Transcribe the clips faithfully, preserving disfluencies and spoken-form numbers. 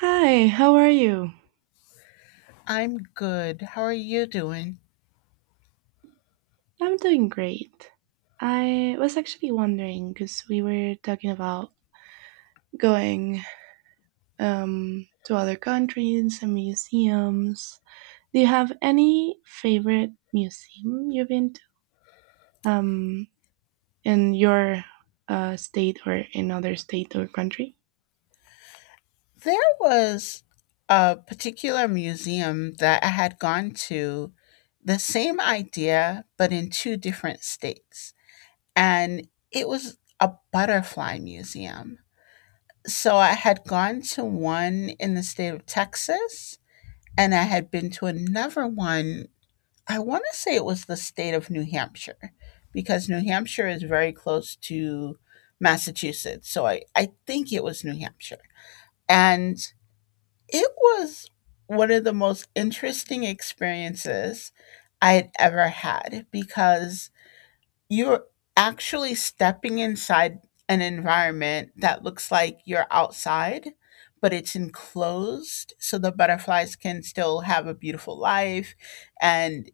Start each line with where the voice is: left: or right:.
right: Hi, how are you?
left: I'm good. How are you doing?
right: I'm doing great. I was actually wondering because we were talking about going um, to other countries and museums. Do you have any favorite museum you've been to um, in your uh, state or in other state or country?
left: There was a particular museum that I had gone to, the same idea, but in two different states. And it was a butterfly museum. So I had gone to one in the state of Texas, and I had been to another one. I want to say it was the state of New Hampshire, because New Hampshire is very close to Massachusetts. So I, I think it was New Hampshire. And it was one of the most interesting experiences I had ever had because you're actually stepping inside an environment that looks like you're outside, but it's enclosed so the butterflies can still have a beautiful life, and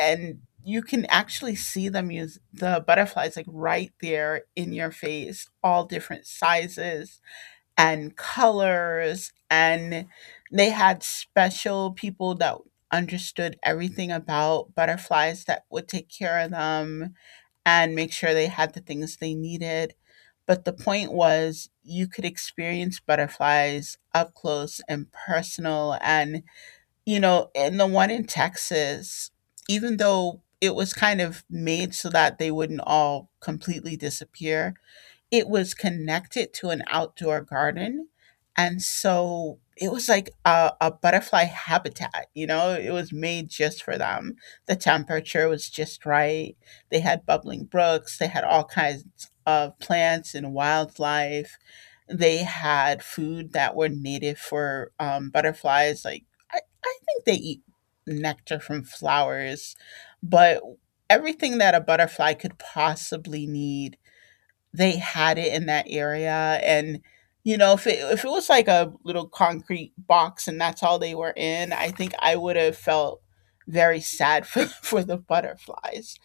left: and you can actually see them, use the butterflies like right there in your face, all different sizes and colors. And they had special people that understood everything about butterflies that would take care of them and make sure they had the things they needed. But the point was, you could experience butterflies up close and personal. And you know, in the one in Texas, even though it was kind of made so that they wouldn't all completely disappear, it was connected to an outdoor garden, and so it was like a, a butterfly habitat, you know? It was made just for them. The temperature was just right. They had bubbling brooks, they had all kinds of plants and wildlife. They had food that were native for um, butterflies. Like, I, I think they eat nectar from flowers, but everything that a butterfly could possibly need, they had it in that area. And you know, if it, if it was like a little concrete box and that's all they were in, I think I would have felt very sad for, for the butterflies.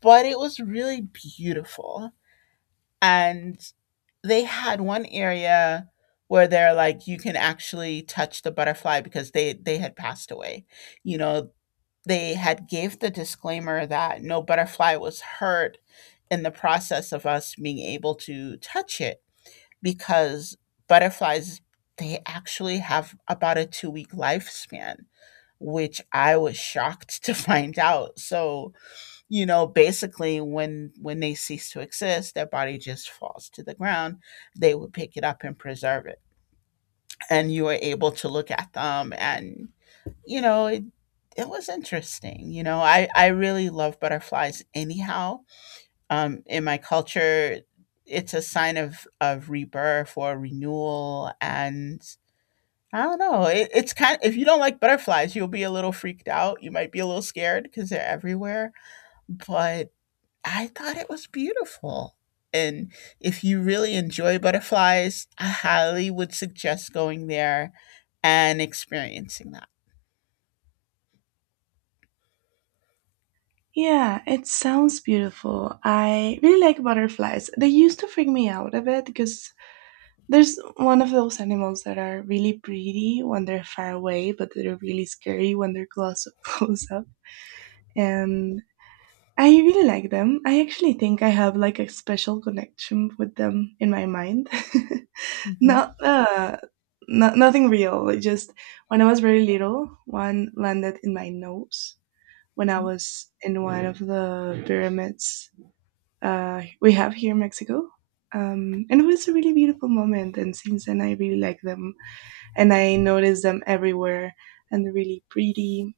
left: But it was really beautiful. And they had one area where they're like, you can actually touch the butterfly because they they had passed away, you know. They had gave the disclaimer that no butterfly was hurt in the process of us being able to touch it, because butterflies, they actually have about a two week lifespan, which I was shocked to find out. So you know, basically, when when they cease to exist, their body just falls to the ground. They would pick it up and preserve it. And you were able to look at them, and you know, it it was interesting. You know, I I really love butterflies anyhow. Um, in my culture, it's a sign of of rebirth or renewal. And I don't know. It, it's kind. If you don't like butterflies, you'll be a little freaked out. You might be a little scared because they're everywhere. But I thought it was beautiful. And if you really enjoy butterflies, I highly would suggest going there and experiencing that.
right: Yeah, it sounds beautiful. I really like butterflies. They used to freak me out a bit because there's one of those animals that are really pretty when they're far away, but they're really scary when they're close close up. And I really like them. I actually think I have like a special connection with them in my mind.
left: Mhm.
right: Not uh not, nothing real. It just when I was very little, one landed in my nose when I was in one of the pyramids uh, we have here in Mexico. Um, and it was a really beautiful moment. And since then, I really like them and I notice them everywhere and they're really pretty.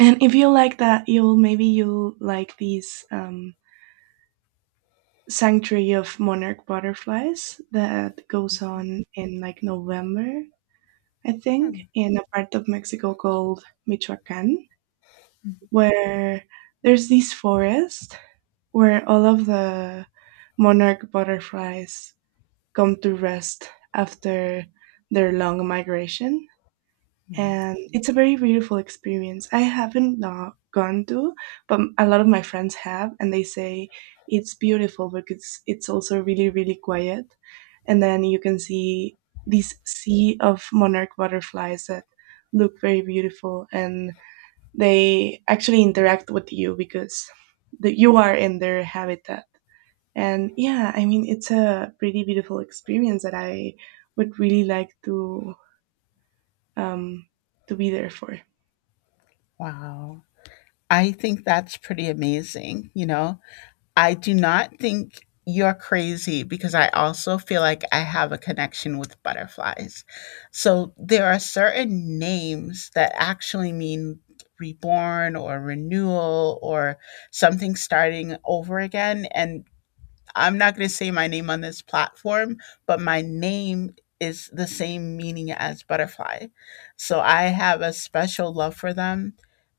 right: And if you like that, you'll maybe you'll like these um, sanctuary of monarch butterflies that goes on in like November, I think, in a part of Mexico called Michoacan, where there's this forest where all of the monarch butterflies come to rest after their long migration,
left: Mhm.
right: and it's a very beautiful experience. I haven't not gone to, but a lot of my friends have, and they say it's beautiful because it's also really really quiet, and then you can see this sea of monarch butterflies that look very beautiful, and they actually interact with you because the, you are in their habitat. And yeah, I mean it's a pretty beautiful experience that I would really like to um, to be there for.
left: Wow. I think that's pretty amazing, you know? I do not think you're crazy, because I also feel like I have a connection with butterflies. So there are certain names that actually mean reborn or renewal or something starting over again. And I'm not going to say my name on this platform, but my name is the same meaning as butterfly. So I have a special love for them.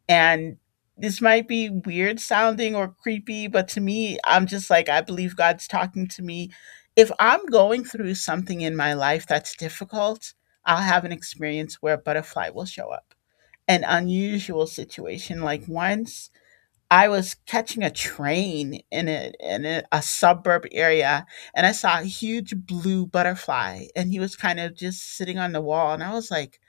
left: And this might be weird sounding or creepy, but to me, I'm just like, I believe God's talking to me. If I'm going through something in my life that's difficult, I'll have an experience where a butterfly will show up. An unusual situation. Like once I was catching a train in a, in a, a suburb area, and I saw a huge blue butterfly, and he was kind of just sitting on the wall, and I was like,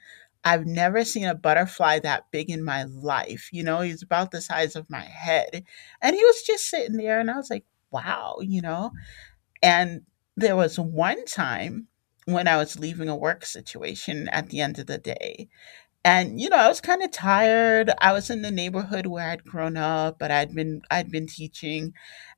left: I've never seen a butterfly that big in my life. You know, he's about the size of my head. And he was just sitting there, and I was like, wow, you know? And there was one time when I was leaving a work situation at the end of the day, and you know, I was kind of tired. I was in the neighborhood where I'd grown up, but I'd been I'd been teaching,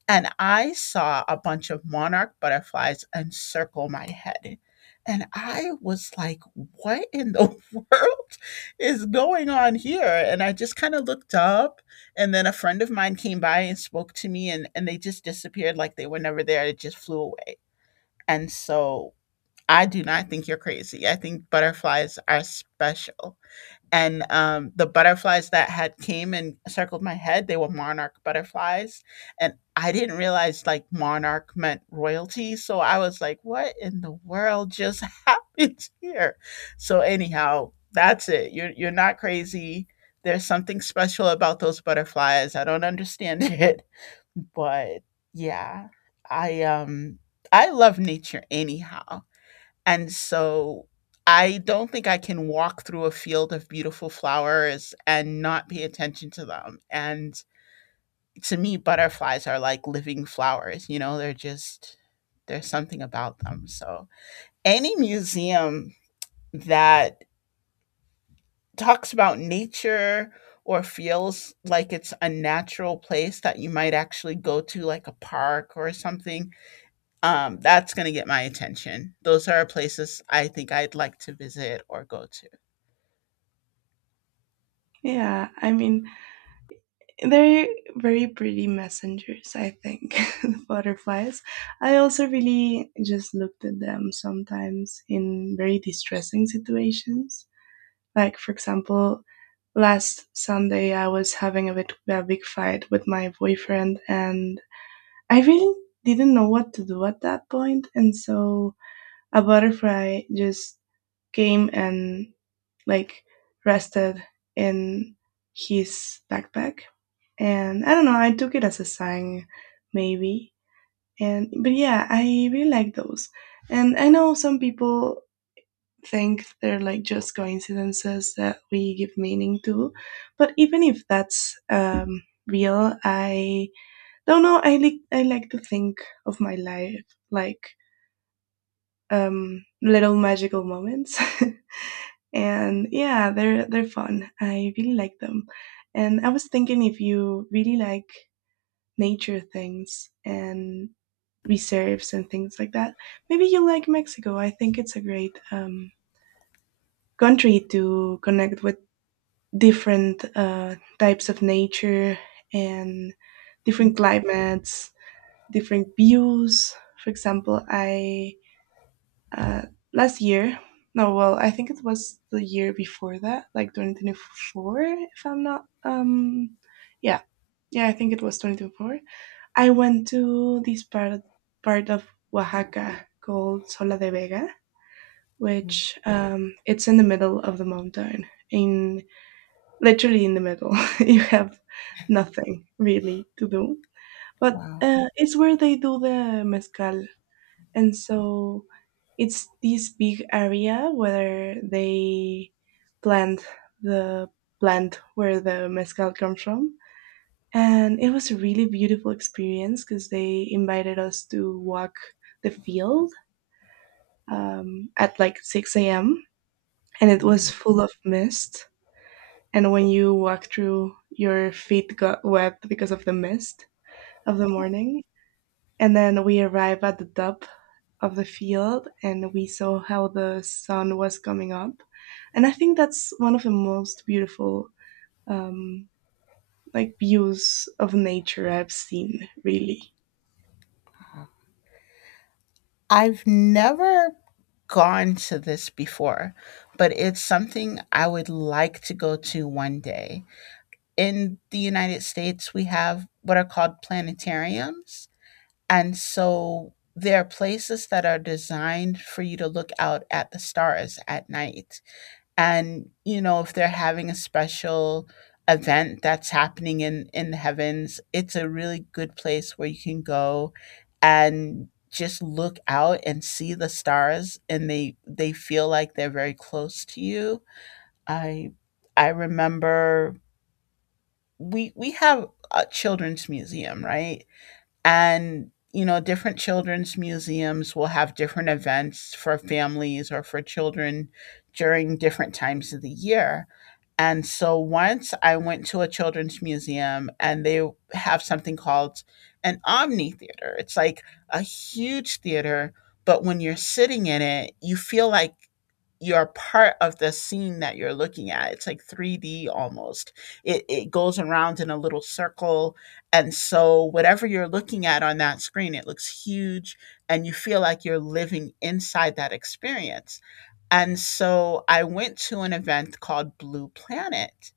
left: and I saw a bunch of monarch butterflies encircle my head. And I was like, what in the world is going on here? And I just kind of looked up. And then a friend of mine came by and spoke to me, and and they just disappeared, like they were never there. It just flew away. And so I do not think you're crazy. I think butterflies are special. And um, the butterflies that had came and circled my head, they were monarch butterflies, and I didn't realize like monarch meant royalty. So I was like, what in the world just happened here? So anyhow, that's it. You're, you're not crazy. There's something special about those butterflies. I don't understand it. But yeah, i um i love nature anyhow, and so I don't think I can walk through a field of beautiful flowers and not pay attention to them. And to me, butterflies are like living flowers, you know. They're just, there's something about them. So any museum that talks about nature or feels like it's a natural place that you might actually go to, like a park or something, um, that's going to get my attention. Those are places I think I'd like to visit or go to.
right: Yeah, I mean, they're very pretty messengers, I think, the butterflies. I also really just looked at them sometimes in very distressing situations. Like, for example, last Sunday I was having a bit a big fight with my boyfriend, and I really didn't know what to do at that point, and so a butterfly just came and like rested in his backpack, and I don't know, I took it as a sign, maybe. And but yeah, I really like those. And I know some people think they're like just coincidences that we give meaning to, but even if that's um, real, I don't know. I like I like to think of my life like um, little magical moments. And yeah, they're they're fun, I really like them. And I was thinking, if you really like nature things and reserves and things like that. Maybe you like Mexico. I think it's a great um, country to connect with different uh, types of nature and different climates, different views. For example, I uh, last year, no, well, I think it was the year before that, like two thousand twenty-four, if I'm not, um, yeah, yeah, I think it was twenty twenty-four. I went to this part part of Oaxaca called Sola de Vega, which um, it's in the middle of the mountain. In literally in the middle, you have nothing really to do, but uh, it's where they do the mezcal, and so it's this big area where they plant the plant where the mezcal comes from, and it was a really beautiful experience because they invited us to walk the field um, at like six a m and it was full of mist. And when you walk through, your feet got wet because of the mist of the morning. And then we arrived at the top of the field and we saw how the sun was coming up. And I think that's one of the most beautiful um, like views of nature I've seen, really.
left: I've never gone to this before, but it's something I would like to go to one day. In the United States, we have what are called planetariums. And so there are places that are designed for you to look out at the stars at night. And you know, if they're having a special event that's happening in in the heavens, it's a really good place where you can go and just look out and see the stars, and they they feel like they're very close to you. I i remember, we we have a children's museum, right? And you know, different children's museums will have different events for families or for children during different times of the year. And so once I went to a children's museum, and they have something called an omni theater. It's like a huge theater, but when you're sitting in it, you feel like you're part of the scene that you're looking at. It's like three D almost. It it goes around in a little circle, and so whatever you're looking at on that screen, it looks huge, and you feel like you're living inside that experience. And so I went to an event called Blue Planet,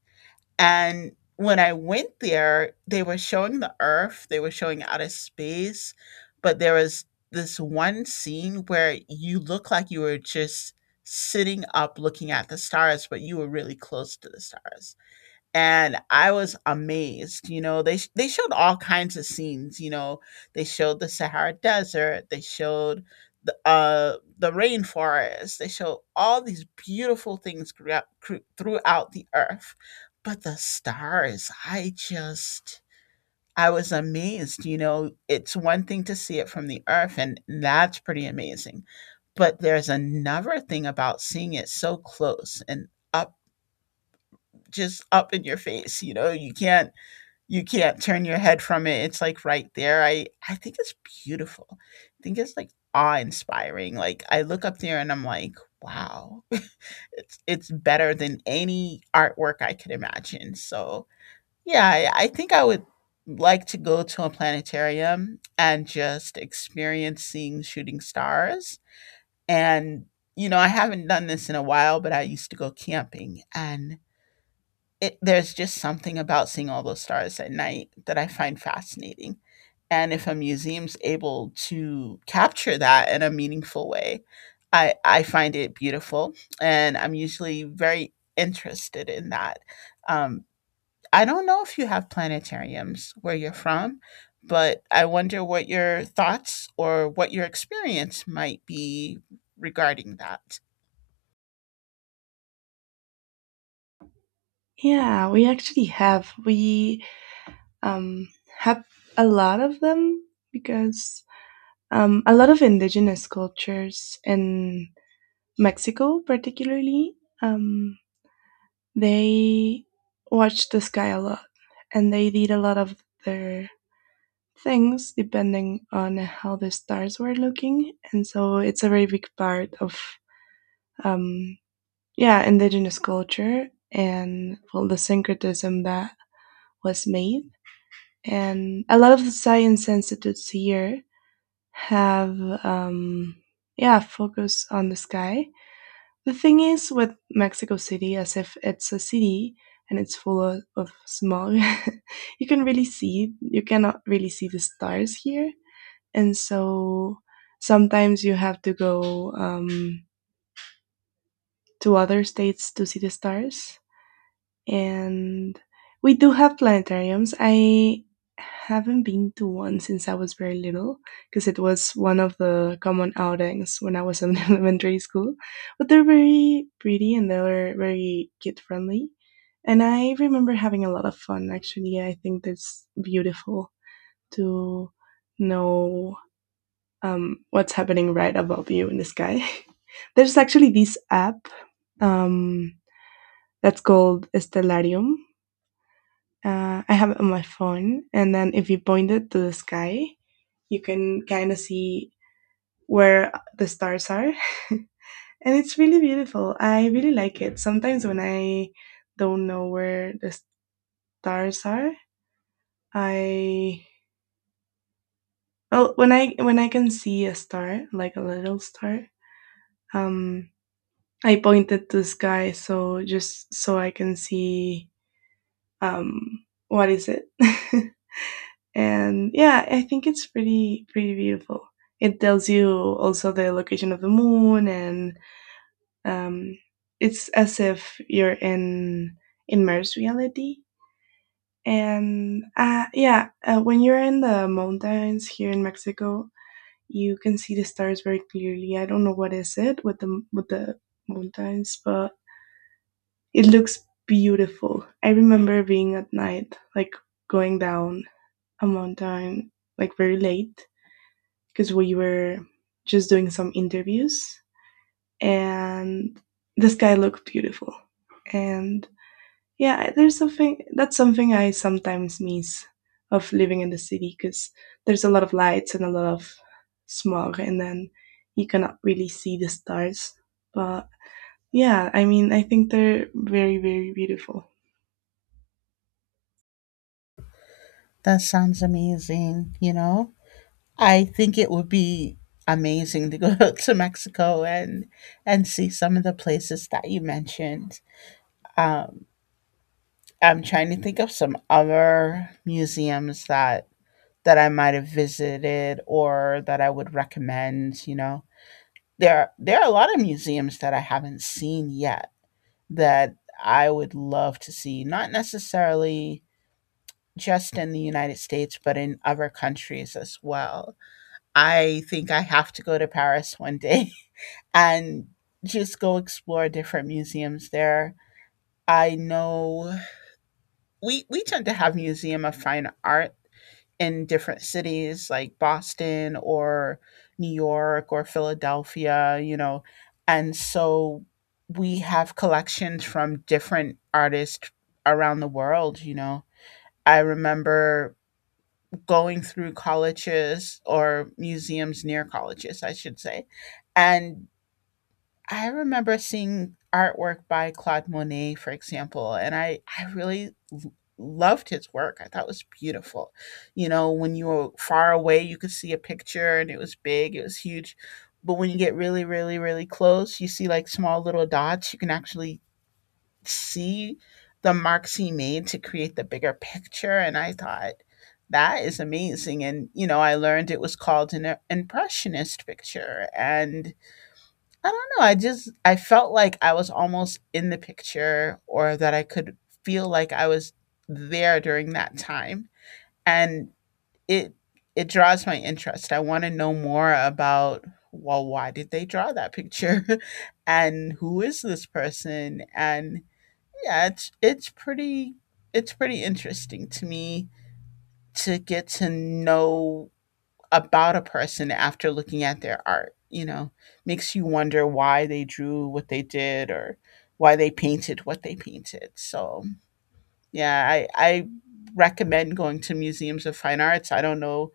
left: and when I went there, they were showing the Earth, they were showing outer space, but there was this one scene where you look like you were just sitting up looking at the stars, but you were really close to the stars, and I was amazed. You know, they sh- they showed all kinds of scenes. You know, they showed the Sahara Desert. They showed the uh the rainforest. They showed all these beautiful things throughout cru- throughout the earth. But the stars, I just, I was amazed. You know, it's one thing to see it from the earth, and that's pretty amazing. But there's another thing about seeing it so close and up, just up in your face. You know, you can't you can't turn your head from it. It's like right there. I I think it's beautiful. I think it's like awe-inspiring. Like I look up there, and I'm like, wow. it's it's better than any artwork I could imagine. So yeah, I, I think I would like to go to a planetarium and just experience seeing shooting stars. And you know, I haven't done this in a while, but I used to go camping, and it, there's just something about seeing all those stars at night that I find fascinating. And if a museum's able to capture that in a meaningful way, I, I find it beautiful. And I'm usually very interested in that. Um, I don't know if you have planetariums where you're from, but I wonder what your thoughts or what your experience might be regarding that.
right: Yeah, we actually have. We um, have a lot of them because um, a lot of indigenous cultures in Mexico, particularly, um, they watch the sky a lot and they did a lot of their things depending on how the stars were looking. And so it's a very big part of, um, yeah, indigenous culture and well, the syncretism that was made, and a lot of the science institutes here have um yeah, focus on the sky. The thing is with Mexico City, as if it's a city and it's full of, of smog, you can really see you cannot really see the stars here, and so sometimes you have to go um, to other states to see the stars. And we do have planetariums. I haven't been to one since I was very little because it was one of the common outings when I was in elementary school. But they're very pretty and they're very kid friendly. And I remember having a lot of fun actually. I think it's beautiful to know um, what's happening right above you in the sky. There's actually this app um, that's called Stellarium. Uh, I have it on my phone, and then if you point it to the sky, you can kind of see where the stars are. And it's really beautiful. I really like it. Sometimes when I don't know where the stars are, I well when I when I can see a star, like a little star, um, I point it to the sky so just so I can see um what is it. And yeah, I think it's pretty pretty beautiful. It tells you also the location of the moon, and um, it's as if you're in immersed reality. And uh, yeah uh, when you're in the mountains here in Mexico, you can see the stars very clearly. I don't know what is it with the with the mountains, but it looks beautiful. I remember being at night, like going down a mountain, like very late because we were just doing some interviews, and the sky looked beautiful. And yeah, there's something that's something I sometimes miss of living in the city because there's a lot of lights and a lot of smog, and then you cannot really see the stars. But yeah, I mean, I think they're very, very beautiful.
left: That sounds amazing, you know? I think it would be amazing to go to Mexico and and see some of the places that you mentioned. Um, I'm trying to think of some other museums that that I might have visited or that I would recommend. You know, there there are a lot of museums that I haven't seen yet that I would love to see. Not necessarily just in the United States, but in other countries as well. I think I have to go to Paris one day and just go explore different museums there. I know we we tend to have museum of fine art in different cities like Boston or New York or Philadelphia, you know. And so we have collections from different artists around the world, you know. I remember going through colleges or museums near colleges, I should say. And I remember seeing artwork by Claude Monet, for example, and I, I really l- loved his work. I thought it was beautiful. You know, when you were far away, you could see a picture and it was big, it was huge. But when you get really, really, really close, you see like small little dots. You can actually see the marks he made to create the bigger picture. And I thought, that is amazing. And, you know, I learned it was called an impressionist picture. And I don't know, I just, I felt like I was almost in the picture or that I could feel like I was there during that time. And it, it draws my interest. I want to know more about, well, why did they draw that picture? And who is this person? And yeah, it's it's pretty it's pretty interesting to me to get to know about a person after looking at their art. You know, makes you wonder why they drew what they did or why they painted what they painted. So yeah, i i recommend going to museums of fine arts. I don't know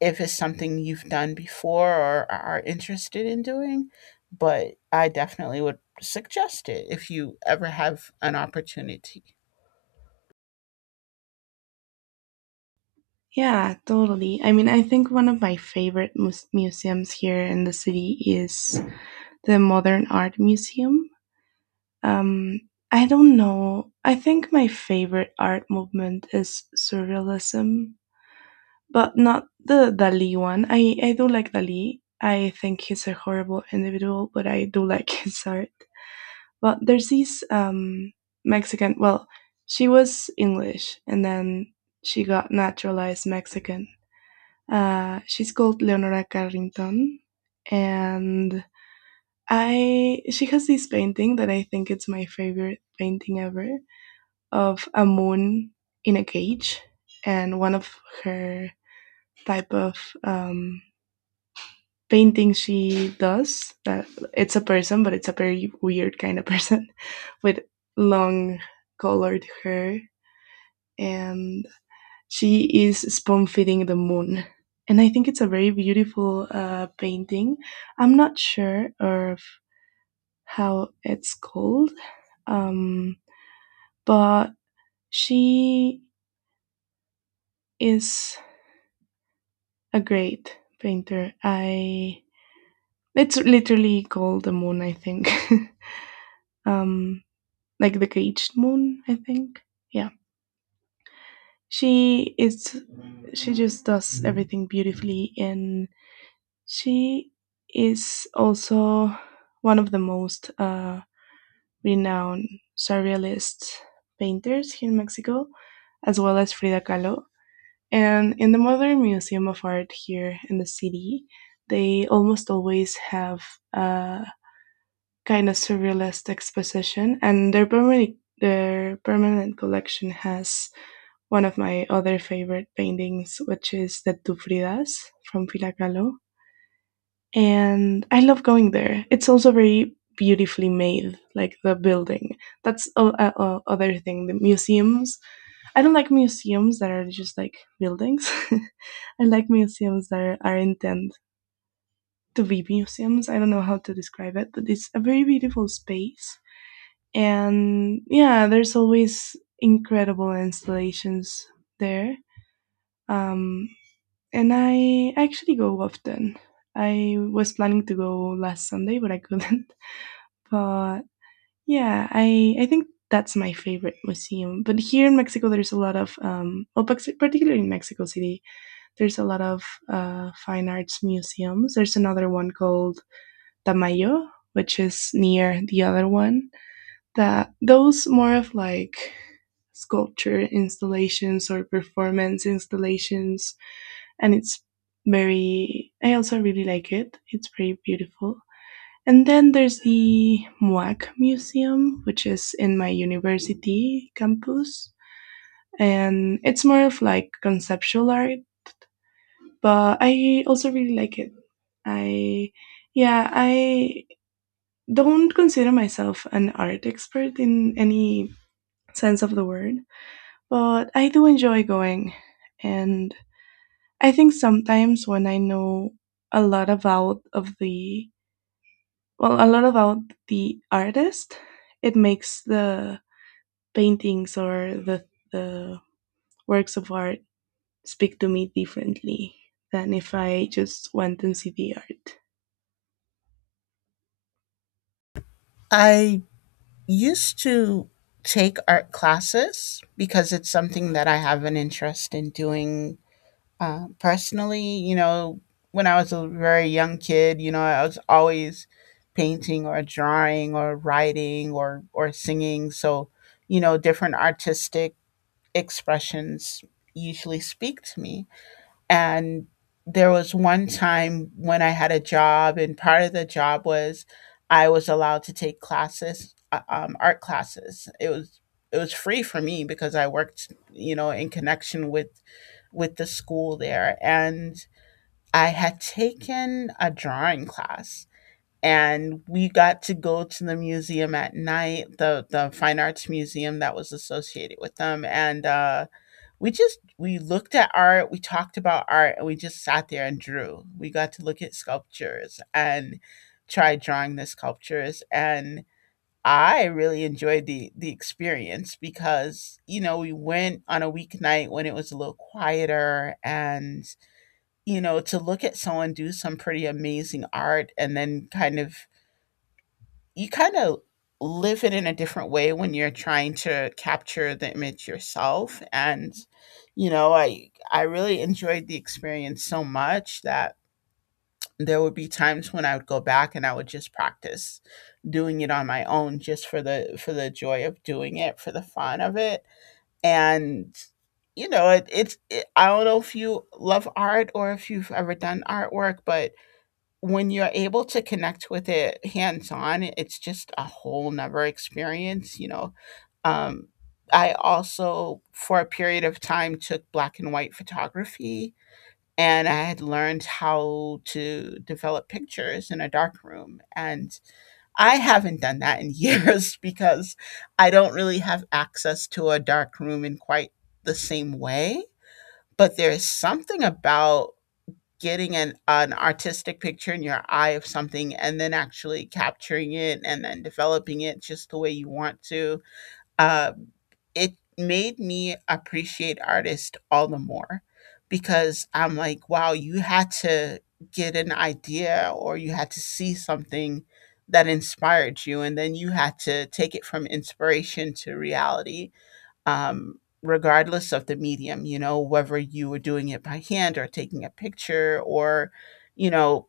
left: if it's something you've done before or are interested in doing, but I definitely would suggest it if you ever have an opportunity.
right: Yeah, totally. I mean, I think one of my favorite mus- museums here in the city is the Modern Art Museum. Um, I don't know. I think my favorite art movement is surrealism, but not the Dali one. I, I do like Dali. I think he's a horrible individual, but I do like his art. But there's these um, Mexican, well, she was English and then she got naturalized Mexican. Uh, she's called Leonora Carrington, and I she has this painting that I think it's my favorite painting ever, of a moon in a cage, and one of her type of um, painting she does that it's a person, but it's a very weird kind of person with long colored hair, and she is spoon feeding the moon. And I think it's a very beautiful uh, painting. I'm not sure of how it's called, um, but she is a great painter. I it's literally called the moon, I think. um like the caged moon, I think. Yeah. She is she just does everything beautifully, and she is also one of the most uh renowned surrealist painters here in Mexico, as well as Frida Kahlo. And in the Modern Museum of Art here in the city, they almost always have a kind of surrealist exposition, and their permanent their permanent collection has one of my other favorite paintings, which is the Tu Fridas from Pilacalo. And I love going there. It's also very beautifully made, like the building. That's a, a, a other thing. The museums I don't like museums that are just like buildings. I like museums that are, are intended to be museums. I don't know how to describe it, but it's a very beautiful space. And yeah, there's always incredible installations there. Um, and I actually go often. I was planning to go last Sunday, but I couldn't. But yeah, I, I think that's my favorite museum. But here in Mexico, there's a lot of, um, well, particularly in Mexico City, there's a lot of uh, fine arts museums. There's another one called Tamayo, which is near the other one. That those more of like sculpture installations or performance installations, and it's very. I also really like it. It's very beautiful. And then there's the M U A C Museum, which is in my university campus. And it's more of like conceptual art, but I also really like it. I, yeah, I don't consider myself an art expert in any sense of the word, but I do enjoy going. And I think sometimes when I know a lot about of the, well, a lot about the artist, it makes the paintings or the, the works of art speak to me differently than if I just went and see the art.
left: I used to take art classes because it's something that I have an interest in doing uh, personally. You know, when I was a very young kid, you know, I was always painting or drawing or writing or or singing. So, you know, different artistic expressions usually speak to me. And there was one time when I had a job, and part of the job was I was allowed to take classes, uh, um, art classes. It was it was free for me because I worked, you know, in connection with with the school there, and I had taken a drawing class. And we got to go to the museum at night, the the fine arts museum that was associated with them, and uh, we just we looked at art, we talked about art, and we just sat there and drew. We got to look at sculptures and try drawing the sculptures, and I really enjoyed the the experience because, you know, we went on a weeknight when it was a little quieter. And, you know, to look at someone do some pretty amazing art and then kind of you kind of live it in a different way when you're trying to capture the image yourself. And you know, i i really enjoyed the experience so much that there would be times when I would go back and I would just practice doing it on my own, just for the for the joy of doing it, for the fun of it. And you know, it, it's it, i don't know if you love art or if you've ever done artwork, but when you're able to connect with it hands on, it's just a whole nother experience, you know. Um, I also, for a period of time, took black and white photography, and I had learned how to develop pictures in a dark room. And I haven't done that in years because I don't really have access to a dark room in quite the same way. But there's something about getting an an artistic picture in your eye of something and then actually capturing it and then developing it just the way you want to. Uh, it made me appreciate artists all the more because I'm like, wow, you had to get an idea or you had to see something that inspired you, and then you had to take it from inspiration to reality, um, regardless of the medium. You know, whether you were doing it by hand or taking a picture or, you know,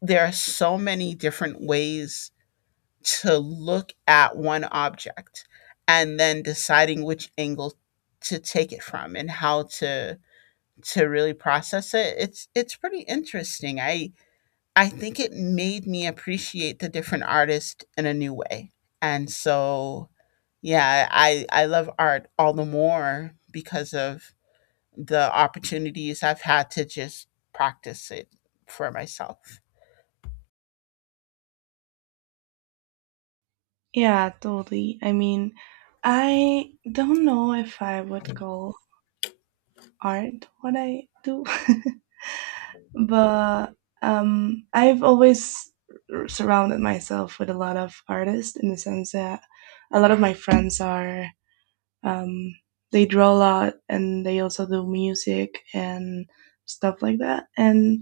left: there are so many different ways to look at one object and then deciding which angle to take it from and how to to really process it. It's it's pretty interesting. I i think it made me appreciate the different artists in a new way. And so yeah, I I love art all the more because of the opportunities I've had to just practice it for myself.
right: Yeah, totally. I mean, I don't know if I would call art what I do, but um, I've always r- surrounded myself with a lot of artists in the sense that a lot of my friends are, um, they draw a lot and they also do music and stuff like that. And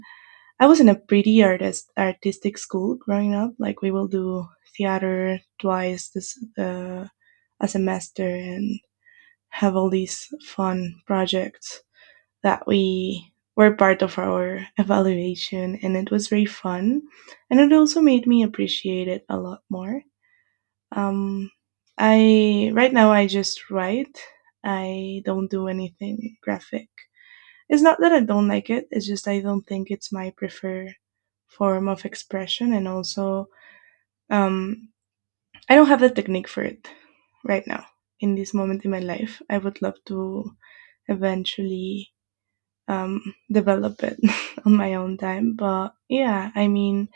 right: I was in a pretty artist artistic school growing up. Like we will do theater twice this uh, a semester and have all these fun projects that we were part of our evaluation, and it was very fun, and it also made me appreciate it a lot more. Um, I right now I just write. I don't do anything graphic. It's not that I don't like it, it's just I don't think it's my preferred form of expression. And also, um, I don't have the technique for it right now in this moment in my life. I would love to eventually um, develop it on my own time. But yeah, I mean,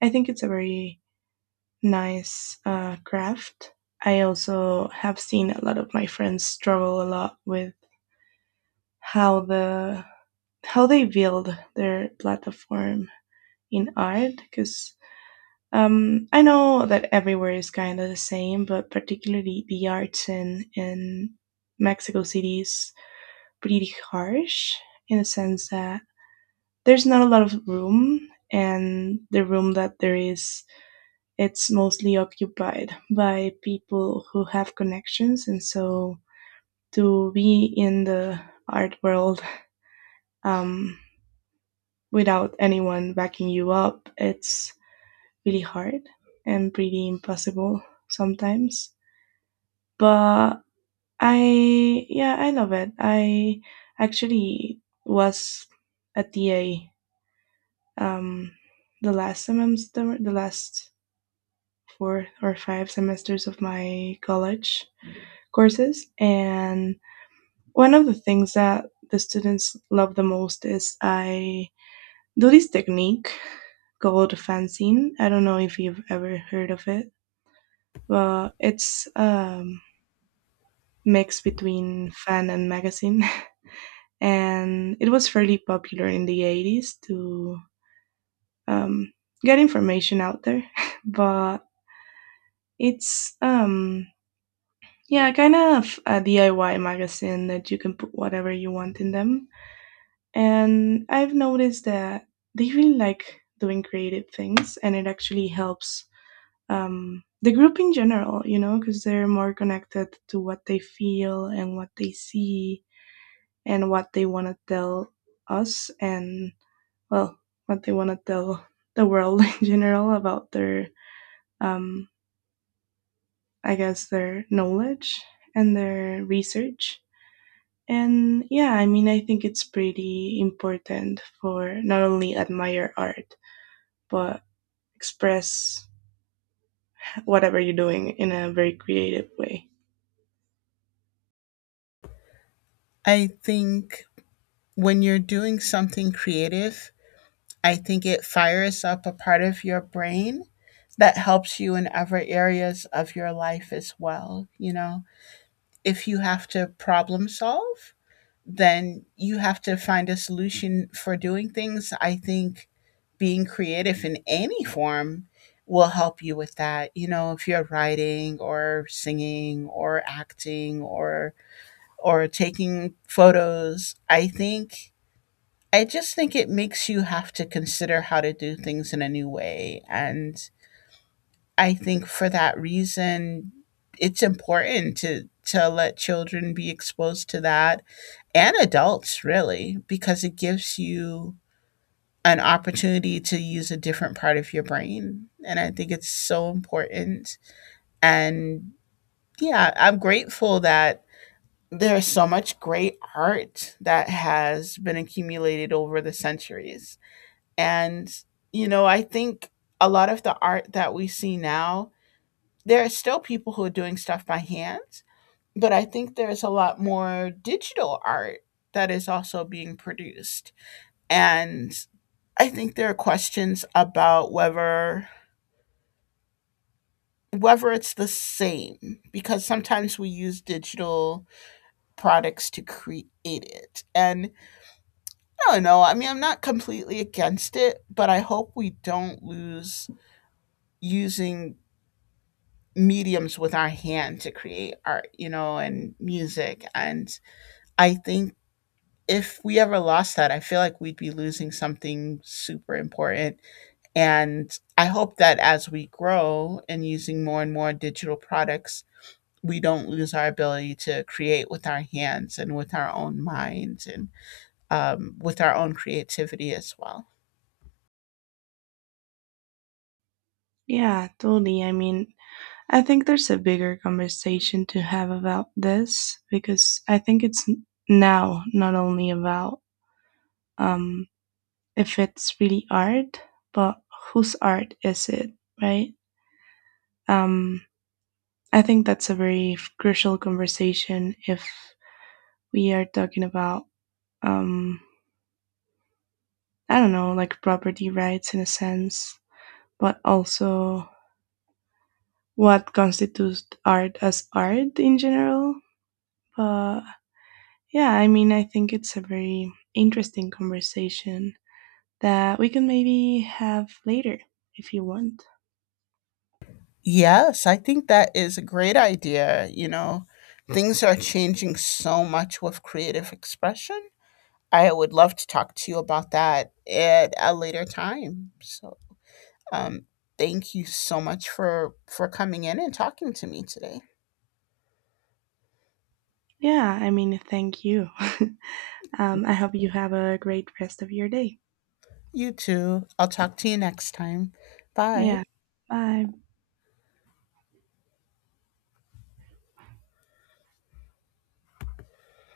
right: I think it's a very nice uh, craft. I also have seen a lot of my friends struggle a lot with how the how they build their platform in art because um, I know that everywhere is kind of the same, but particularly the arts in in Mexico City is pretty harsh in the sense that there's not a lot of room, and the room that there is, it's mostly occupied by people who have connections, and so to be in the art world, um, without anyone backing you up, it's really hard and pretty impossible sometimes. But I, yeah, I love it. I actually was a T A um, the last semester, the last four or five semesters of my college courses. And one of the things that the students love the most is I do this technique called fanzine. I don't know if you've ever heard of it, but it's, um, mix between fan and magazine. And it was fairly popular in the eighties to um, get information out there. But it's, um, yeah, kind of a D I Y magazine that you can put whatever you want in them. And I've noticed that they really like doing creative things and it actually helps, um, the group in general, you know, because they're more connected to what they feel and what they see and what they want to tell us, and well, what they want to tell the world in general about their, um, I guess their knowledge and their research. And yeah, I mean, I think it's pretty important for not only admire art, but express whatever you're doing in a very creative way.
left: I think when you're doing something creative, I think it fires up a part of your brain that helps you in other areas of your life as well, you know. If you have to problem solve, then you have to find a solution for doing things. I think being creative in any form will help you with that. You know, if you're writing or singing or acting or or taking photos, I think I just think it makes you have to consider how to do things in a new way. And I think for that reason, it's important to to let children be exposed to that, and adults really, because it gives you an opportunity to use a different part of your brain, and I think it's so important. And yeah, I'm grateful that there's so much great art that has been accumulated over the centuries. And you know, I think a lot of the art that we see now, there are still people who are doing stuff by hands, but I think there's a lot more digital art that is also being produced. And I think there are questions about whether whether it's the same because sometimes we use digital products to create it. And I don't know. I mean, I'm not completely against it, but I hope we don't lose using mediums with our hand to create art, you know, and music. And I think if we ever lost that, I feel like we'd be losing something super important. And I hope that as we grow and using more and more digital products, we don't lose our ability to create with our hands and with our own minds and um, with our own creativity as well.
right: Yeah, totally. I mean, I think there's a bigger conversation to have about this because I think it's now not only about, um, if it's really art, but whose art is it, right? Um, I think that's a very f- crucial conversation if we are talking about, um, I don't know, like property rights in a sense, but also what constitutes art as art in general. But yeah, I mean, I think it's a very interesting conversation that we can maybe have later if you want.
left: Yes, I think that is a great idea. You know, things are changing so much with creative expression. I would love to talk to you about that at a later time. So. Um, Thank you so much for for coming in and talking to me today.
right: Yeah, I mean, thank you. um, I hope you have a great rest of your day.
left: You too. I'll talk to you next time.
right: Yeah,
left: Bye.
right: bye.